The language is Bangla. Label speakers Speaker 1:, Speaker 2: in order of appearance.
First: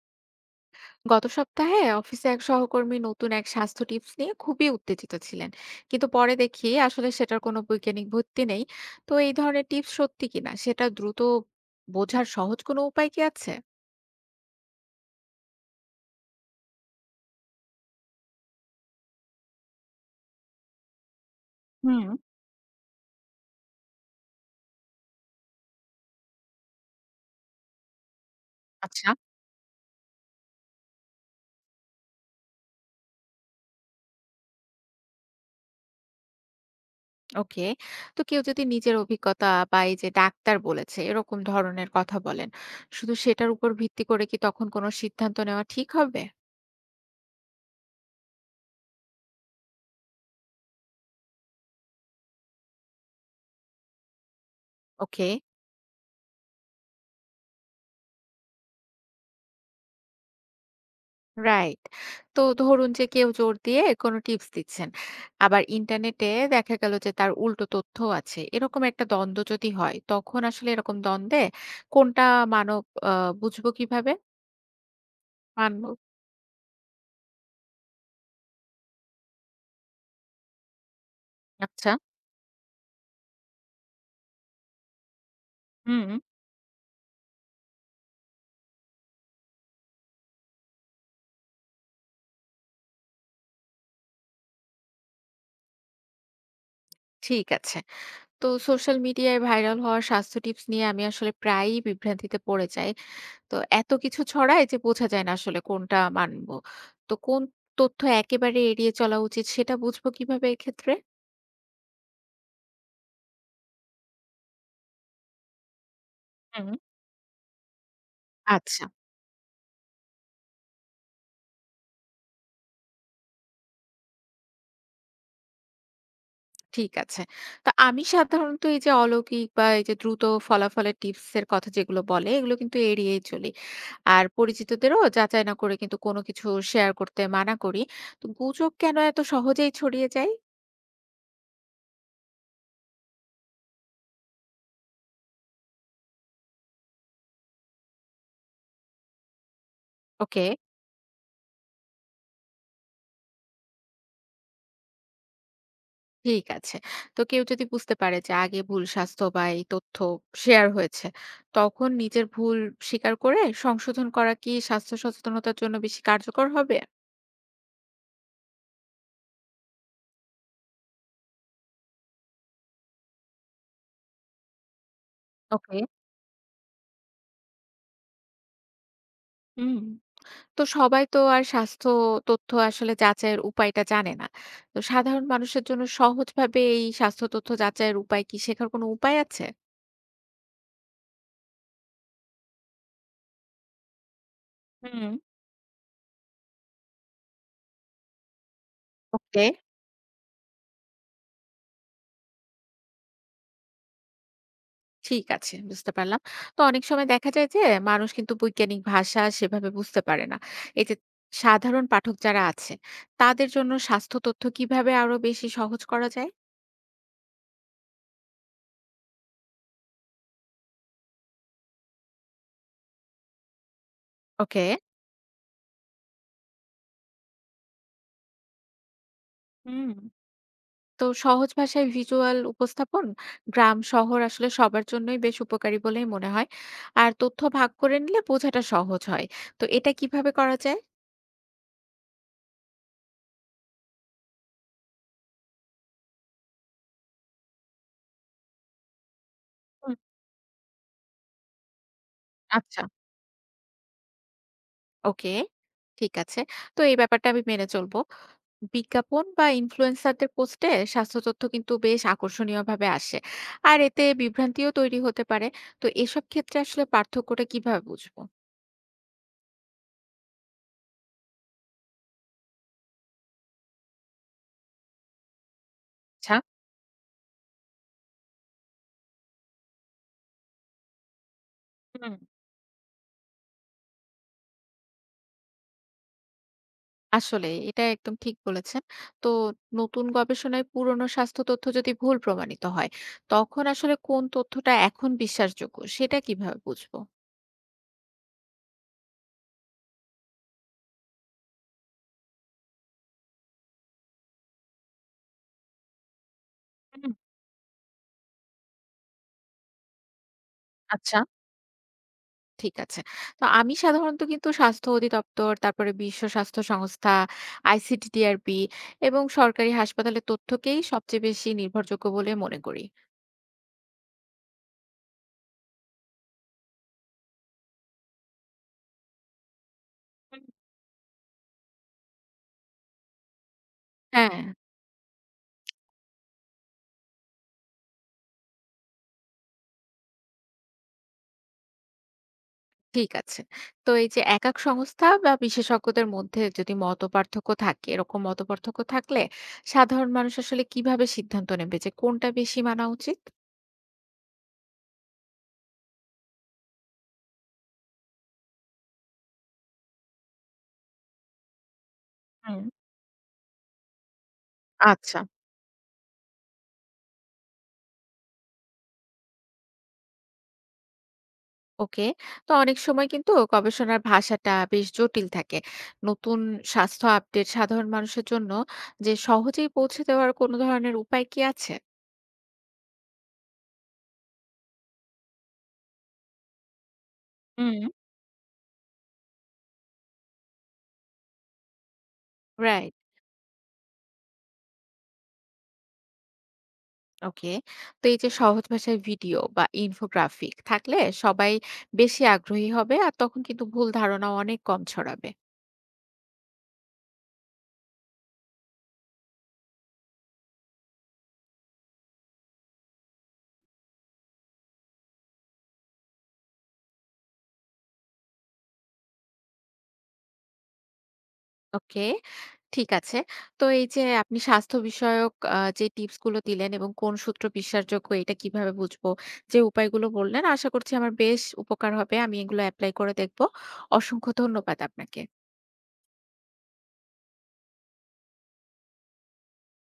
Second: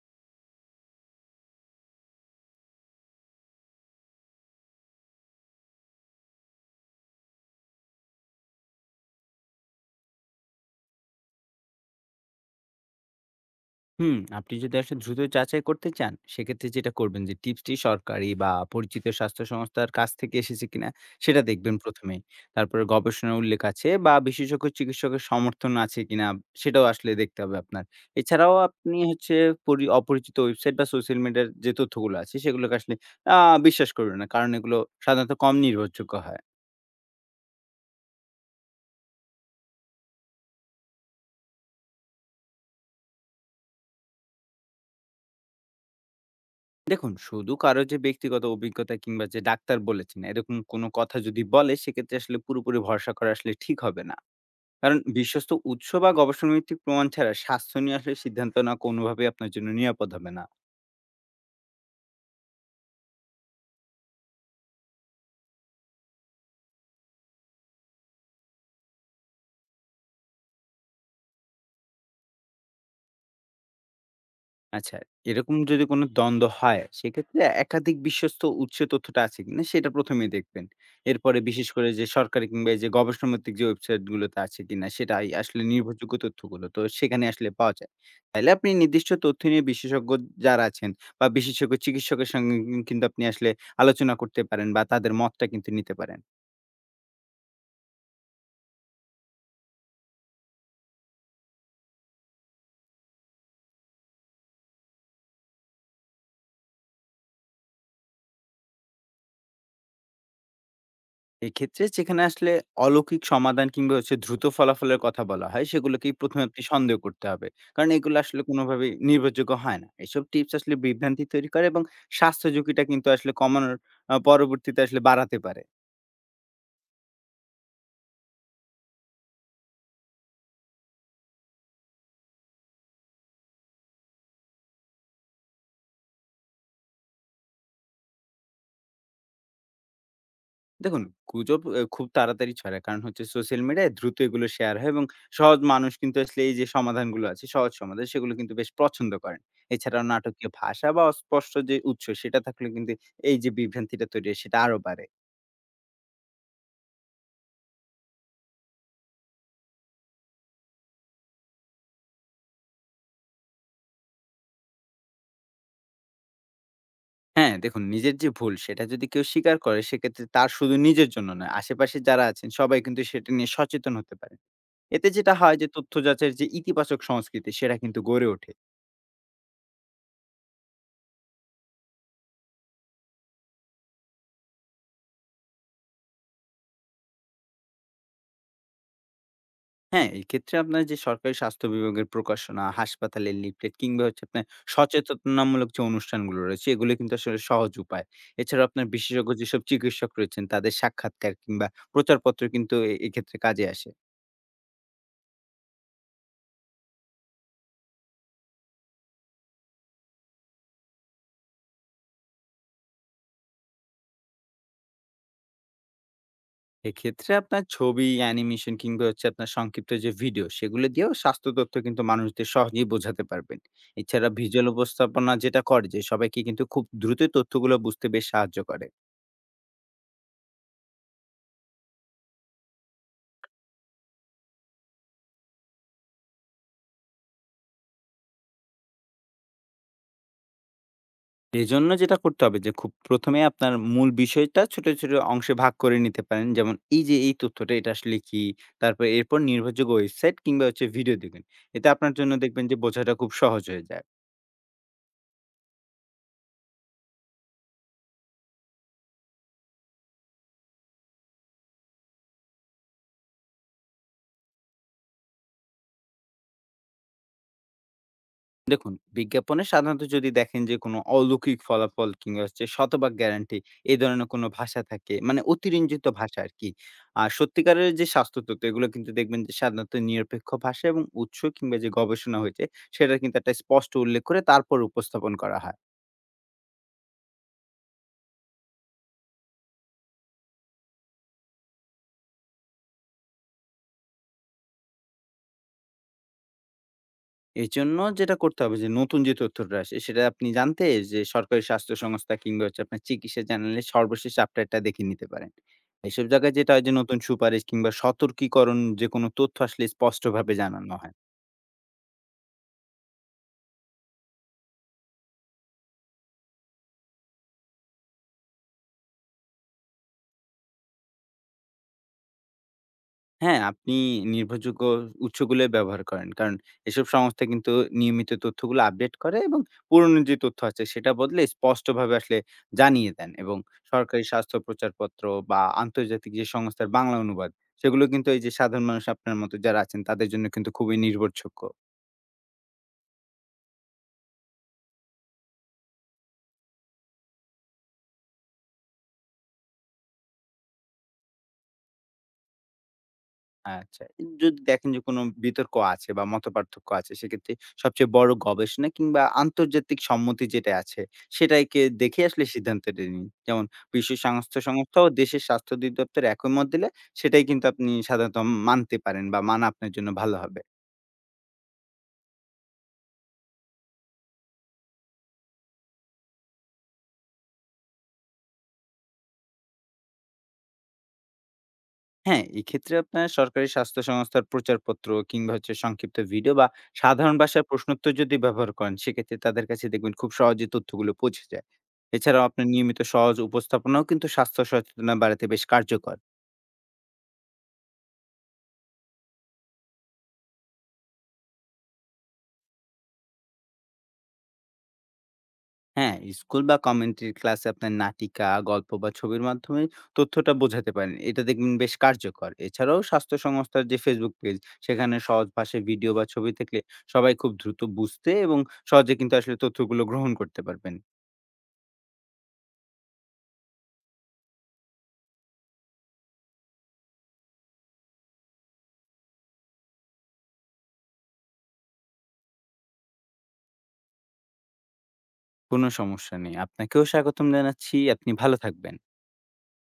Speaker 1: গত সপ্তাহে অফিসে এক সহকর্মী নতুন এক স্বাস্থ্য টিপস নিয়ে খুবই উত্তেজিত ছিলেন। কিন্তু পরে দেখি আসলে সেটার কোনো বৈজ্ঞানিক ভিত্তি নেই। তো এই ধরনের টিপস সত্যি কিনা সেটা দ্রুত বোঝার সহজ কোনো উপায় কি আছে?
Speaker 2: হুম, আপনি যদি আসলে দ্রুত যাচাই করতে চান, সেক্ষেত্রে যেটা করবেন যে টিপসটি সরকারি বা পরিচিত স্বাস্থ্য সংস্থার কাছ থেকে এসেছে কিনা সেটা দেখবেন
Speaker 1: হুম।
Speaker 2: প্রথমেই। তারপরে গবেষণার উল্লেখ আছে বা বিশেষজ্ঞ চিকিৎসকের সমর্থন আছে কিনা সেটাও আসলে দেখতে হবে আপনার। এছাড়াও আপনি
Speaker 1: আচ্ছা।
Speaker 2: হচ্ছে অপরিচিত ওয়েবসাইট বা সোশ্যাল মিডিয়ার যে তথ্যগুলো আছে সেগুলোকে আসলে আ বিশ্বাস করবেন না। কারণ এগুলো সাধারণত কম নির্ভরযোগ্য হয়।
Speaker 1: ওকে। তো কেউ যদি নিজের অভিজ্ঞতা বা এই যে ডাক্তার বলেছে এরকম ধরনের কথা বলেন, শুধু সেটার উপর ভিত্তি করে কি তখন কোনো সিদ্ধান্ত নেওয়া ঠিক হবে?
Speaker 2: দেখুন, শুধু কারো যে ব্যক্তিগত অভিজ্ঞতা কিংবা যে ডাক্তার বলেছেন, এরকম কোনো কথা যদি বলে সেক্ষেত্রে আসলে পুরোপুরি ভরসা করা আসলে ঠিক হবে না। কারণ
Speaker 1: ওকে।
Speaker 2: বিশ্বস্ত উৎস বা গবেষণাভিত্তিক প্রমাণ ছাড়া স্বাস্থ্য নিয়ে আসলে সিদ্ধান্ত নেওয়া কোনোভাবেই আপনার জন্য নিরাপদ হবে না।
Speaker 1: রাইট। তো ধরুন যে কেউ জোর দিয়ে কোনো টিপস দিচ্ছেন। আবার ইন্টারনেটে দেখা গেল যে তার উল্টো তথ্যও আছে। এরকম একটা দ্বন্দ্ব যদি হয় তখন আসলে এরকম দ্বন্দ্বে কোনটা মানব আ বুঝবো কিভাবে?
Speaker 2: আচ্ছা, এরকম যদি
Speaker 1: মানব।
Speaker 2: কোনো দ্বন্দ্ব হয়, সেক্ষেত্রে একাধিক বিশ্বস্ত উৎসে তথ্যটা আছে কিনা সেটা ১ম এ দেখবেন। এরপরে বিশেষ করে
Speaker 1: আচ্ছা।
Speaker 2: যে সরকারি কিংবা এই যে গবেষণাভিত্তিক যে ওয়েবসাইটগুলোতে আছে কিনা সেটাই আসলে
Speaker 1: হুম।
Speaker 2: নির্ভরযোগ্য তথ্যগুলো, তো সেখানে আসলে পাওয়া যায়। তাইলে আপনি নির্দিষ্ট তথ্য নিয়ে বিশেষজ্ঞ যারা আছেন বা বিশেষজ্ঞ চিকিৎসকের সঙ্গে কিন্তু আপনি আসলে আলোচনা করতে পারেন বা তাদের মতটা কিন্তু নিতে পারেন।
Speaker 1: ঠিক আছে। তো সোশ্যাল মিডিয়ায় ভাইরাল হওয়া স্বাস্থ্য টিপস নিয়ে আমি আসলে প্রায়ই বিভ্রান্তিতে পড়ে যাই। তো এত কিছু ছড়ায় যে বোঝা যায় না আসলে কোনটা মানব। তো কোন তথ্য একেবারে এড়িয়ে চলা উচিত সেটা বুঝবো কিভাবে এক্ষেত্রে?
Speaker 2: এক্ষেত্রে যেখানে আসলে অলৌকিক সমাধান কিংবা হচ্ছে দ্রুত ফলাফলের কথা বলা হয়, সেগুলোকেই ১ম এ আপনি
Speaker 1: হুম।
Speaker 2: সন্দেহ করতে হবে। কারণ এগুলো আসলে
Speaker 1: আচ্ছা।
Speaker 2: কোনোভাবেই নির্ভরযোগ্য হয় না। এসব টিপস আসলে বিভ্রান্তি তৈরি করে এবং স্বাস্থ্য ঝুঁকিটা কিন্তু আসলে কমানোর পরবর্তীতে আসলে বাড়াতে পারে।
Speaker 1: ঠিক আছে। তো আমি সাধারণত এই যে অলৌকিক বা এই যে দ্রুত ফলাফলের টিপস এর কথা যেগুলো বলে, এগুলো কিন্তু এড়িয়েই চলি। আর পরিচিতদেরও যাচাই না করে কিন্তু কোনো কিছু শেয়ার করতে মানা করি। তো গুজব কেন এত সহজেই ছড়িয়ে যায়?
Speaker 2: দেখুন, গুজব এ খুব তাড়াতাড়ি ছড়ায়। কারণ হচ্ছে সোশ্যাল মিডিয়ায় দ্রুত এগুলো শেয়ার হয় এবং সহজ মানুষ কিন্তু আসলে এই যে সমাধানগুলো আছে, সহজ সমাধান সেগুলো কিন্তু বেশ পছন্দ করেন। এছাড়াও
Speaker 1: ওকে,
Speaker 2: নাটকীয় ভাষা বা অস্পষ্ট যে উৎস সেটা থাকলে কিন্তু এই যে বিভ্রান্তিটা তৈরি হয় সেটা আরো বাড়ে।
Speaker 1: ঠিক আছে। তো কেউ যদি বুঝতে পারে যে আগে ভুল স্বাস্থ্য বা এই তথ্য শেয়ার হয়েছে, তখন নিজের ভুল স্বীকার করে সংশোধন করা কি স্বাস্থ্য সচেতনতার জন্য বেশি কার্যকর হবে?
Speaker 2: হ্যাঁ, দেখুন, নিজের যে ভুল সেটা যদি কেউ স্বীকার করে সেক্ষেত্রে তার শুধু নিজের জন্য নয়, আশেপাশে যারা আছেন সবাই কিন্তু সেটা নিয়ে সচেতন হতে পারে। এতে যেটা হয় যে
Speaker 1: ওকে।
Speaker 2: তথ্য যাচাইয়ের যে ইতিবাচক সংস্কৃতি সেটা কিন্তু গড়ে ওঠে।
Speaker 1: হুম। তো সবাই তো আর স্বাস্থ্য তথ্য আসলে যাচাইয়ের উপায়টা জানে না। তো সাধারণ মানুষের জন্য সহজভাবে এই স্বাস্থ্য তথ্য যাচাইয়ের উপায় কি শেখার কোনো উপায় আছে?
Speaker 2: হ্যাঁ, এক্ষেত্রে আপনার যে সরকারি স্বাস্থ্য বিভাগের প্রকাশনা, হাসপাতালের লিফলেট কিংবা হচ্ছে আপনার
Speaker 1: হুম।
Speaker 2: সচেতনামূলক যে অনুষ্ঠানগুলো রয়েছে এগুলো কিন্তু আসলে সহজ উপায়। এছাড়াও আপনার বিশেষজ্ঞ
Speaker 1: ওকে,
Speaker 2: যেসব চিকিৎসক রয়েছেন তাদের সাক্ষাৎকার কিংবা প্রচারপত্র কিন্তু এ এক্ষেত্রে কাজে আসে।
Speaker 1: ঠিক আছে, বুঝতে পারলাম। তো অনেক সময় দেখা যায় যে মানুষ কিন্তু বৈজ্ঞানিক ভাষা সেভাবে বুঝতে পারে না। এই যে সাধারণ পাঠক যারা আছে তাদের জন্য স্বাস্থ্য তথ্য কিভাবে আরো বেশি সহজ করা যায়?
Speaker 2: এক্ষেত্রে আপনার ছবি, অ্যানিমেশন কিংবা হচ্ছে আপনার সংক্ষিপ্ত যে ভিডিও, সেগুলো দিয়েও স্বাস্থ্য তথ্য কিন্তু মানুষদের সহজেই বোঝাতে পারবেন। এছাড়া
Speaker 1: ওকে।
Speaker 2: ভিজুয়াল উপস্থাপনা যেটা করে যে, সবাইকে কিন্তু খুব দ্রুতই তথ্যগুলো বুঝতে বেশ সাহায্য করে।
Speaker 1: হুম। তো সহজ ভাষায় ভিজুয়াল উপস্থাপন গ্রাম শহর আসলে সবার জন্যই বেশ উপকারী বলেই মনে হয়। আর তথ্য ভাগ করে নিলে বোঝাটা সহজ হয়। তো এটা কিভাবে করা যায়?
Speaker 2: এজন্য যেটা করতে হবে যে, খুব প্রথমে আপনার মূল বিষয়টা ছোট ছোট অংশে ভাগ করে নিতে পারেন। যেমন, এই যে এই তথ্যটা এটা আসলে কি? এরপর নির্ভরযোগ্য
Speaker 1: হুম,
Speaker 2: ওয়েবসাইট কিংবা হচ্ছে ভিডিও দেখবেন। এতে আপনার জন্য দেখবেন যে
Speaker 1: আচ্ছা।
Speaker 2: বোঝাটা খুব সহজ হয়ে যায়।
Speaker 1: ওকে, ঠিক আছে। তো এই ব্যাপারটা আমি মেনে চলবো। বিজ্ঞাপন বা ইনফ্লুয়েন্সারদের পোস্টে স্বাস্থ্য তথ্য কিন্তু বেশ আকর্ষণীয় ভাবে আসে। আর এতে বিভ্রান্তিও তৈরি হতে পারে। তো এসব ক্ষেত্রে আসলে পার্থক্যটা কিভাবে বুঝবো?
Speaker 2: দেখুন, বিজ্ঞাপনে সাধারণত যদি দেখেন যে কোনো অলৌকিক ফলাফল কিংবা হচ্ছে শতভাগ গ্যারান্টি এই ধরনের কোনো ভাষা থাকে, মানে অতিরঞ্জিত
Speaker 1: আচ্ছা।
Speaker 2: ভাষা আরকি। আর সত্যিকারের যে স্বাস্থ্য তথ্য, এগুলো কিন্তু দেখবেন যে সাধারণত নিরপেক্ষ ভাষা এবং উৎস কিংবা যে
Speaker 1: হুম।
Speaker 2: গবেষণা হয়েছে সেটার কিন্তু একটা স্পষ্ট উল্লেখ করে তারপর উপস্থাপন করা হয়।
Speaker 1: আসলে এটা একদম ঠিক বলেছেন। তো নতুন গবেষণায় পুরনো স্বাস্থ্য তথ্য যদি ভুল প্রমাণিত হয়, তখন আসলে কোন তথ্যটা এখন বিশ্বাসযোগ্য সেটা কিভাবে বুঝবো?
Speaker 2: এজন্য যেটা করতে হবে যে নতুন যে তথ্যটা আসে সেটা আপনি জানতে যে সরকারি স্বাস্থ্য সংস্থা কিংবা হচ্ছে আপনার চিকিৎসা জানালে সর্বশেষ আপডেটটা দেখে নিতে পারেন। এসব জায়গায় যেটা হয় যে
Speaker 1: হুম,
Speaker 2: নতুন সুপারিশ কিংবা সতর্কীকরণ যে কোনো তথ্য আসলে স্পষ্টভাবে জানানো হয়।
Speaker 1: আচ্ছা। ঠিক আছে। তো আমি সাধারণত কিন্তু স্বাস্থ্য অধিদপ্তর, তারপরে বিশ্ব স্বাস্থ্য সংস্থা, আইসিডিডিআরবি এবং সরকারি হাসপাতালের তথ্যকেই সবচেয়ে বেশি নির্ভরযোগ্য বলে মনে করি।
Speaker 2: হ্যাঁ, আপনি নির্ভরযোগ্য উৎসগুলোই ব্যবহার করেন। কারণ এসব সংস্থা কিন্তু নিয়মিত তথ্যগুলো আপডেট করে এবং পুরনো যে
Speaker 1: হুম।
Speaker 2: তথ্য আছে সেটা বদলে স্পষ্টভাবে আসলে জানিয়ে দেন এবং সরকারি
Speaker 1: হ্যাঁ।
Speaker 2: স্বাস্থ্য প্রচারপত্র বা আন্তর্জাতিক যে সংস্থার বাংলা অনুবাদ সেগুলো কিন্তু এই যে সাধারণ মানুষ আপনার মতো যারা আছেন তাদের জন্য কিন্তু খুবই নির্ভরযোগ্য।
Speaker 1: ঠিক আছে। তো এই যে একেক সংস্থা বা বিশেষজ্ঞদের মধ্যে যদি মতপার্থক্য থাকে, এরকম মতপার্থক্য থাকলে সাধারণ মানুষ আসলে কিভাবে সিদ্ধান্ত নেবে যে কোনটা বেশি মানা উচিত?
Speaker 2: আচ্ছা। যদি দেখেন যে কোনো বিতর্ক আছে বা মতপার্থক্য আছে সেক্ষেত্রে সবচেয়ে বড় গবেষণা কিংবা আন্তর্জাতিক সম্মতি যেটা আছে সেটাকে দেখে আসলে
Speaker 1: হুম,
Speaker 2: সিদ্ধান্তটা নিন। যেমন, বিশ্ব স্বাস্থ্য সংস্থা ও
Speaker 1: আচ্ছা।
Speaker 2: দেশের স্বাস্থ্য অধিদপ্তর একমত দিলে সেটাই কিন্তু আপনি সাধারণত মানতে পারেন বা মানা আপনার জন্য ভালো হবে।
Speaker 1: ওকে। তো অনেক সময় কিন্তু গবেষণার ভাষাটা বেশ জটিল থাকে। নতুন স্বাস্থ্য আপডেট সাধারণ মানুষের জন্য যে সহজেই পৌঁছে দেওয়ার কোনো ধরনের উপায় কি আছে?
Speaker 2: হ্যাঁ, এক্ষেত্রে আপনার সরকারি স্বাস্থ্য সংস্থার প্রচারপত্র কিংবা হচ্ছে সংক্ষিপ্ত ভিডিও বা সাধারণ ভাষায়
Speaker 1: হুম।
Speaker 2: প্রশ্নোত্তর যদি ব্যবহার করেন, সেক্ষেত্রে তাদের কাছে দেখবেন খুব সহজে তথ্যগুলো পৌঁছে যায়। এছাড়াও আপনার
Speaker 1: রাইট।
Speaker 2: নিয়মিত সহজ উপস্থাপনাও কিন্তু স্বাস্থ্য সচেতনতা বাড়াতে বেশ কার্যকর।
Speaker 1: ওকে। তো এই যে সহজ ভাষায় ভিডিও বা ইনফোগ্রাফিক থাকলে সবাই বেশি আগ্রহী হবে, আর তখন কিন্তু ভুল ধারণা অনেক কম ছড়াবে।
Speaker 2: হ্যাঁ, স্কুল বা কমিউনিটির ক্লাসে আপনার নাটিকা, গল্প বা ছবির মাধ্যমে তথ্যটা বোঝাতে পারেন। এটা দেখবেন বেশ কার্যকর। এছাড়াও স্বাস্থ্য সংস্থার যে Facebook পেজ, সেখানে সহজ ভাষায় ভিডিও বা ছবি থাকলে সবাই খুব দ্রুত বুঝতে এবং সহজে কিন্তু আসলে তথ্যগুলো গ্রহণ করতে পারবেন।
Speaker 1: ওকে, ঠিক আছে। তো এই যে আপনি স্বাস্থ্য বিষয়ক যে টিপস গুলো দিলেন এবং কোন সূত্র বিশ্বাসযোগ্য এটা কিভাবে বুঝবো, যে উপায়গুলো বললেন আশা করছি আমার বেশ উপকার হবে। আমি এগুলো অ্যাপ্লাই করে দেখবো। অসংখ্য ধন্যবাদ আপনাকে।
Speaker 2: কোনো সমস্যা নেই। আপনাকেও স্বাগতম জানাচ্ছি। আপনি ভালো থাকবেন।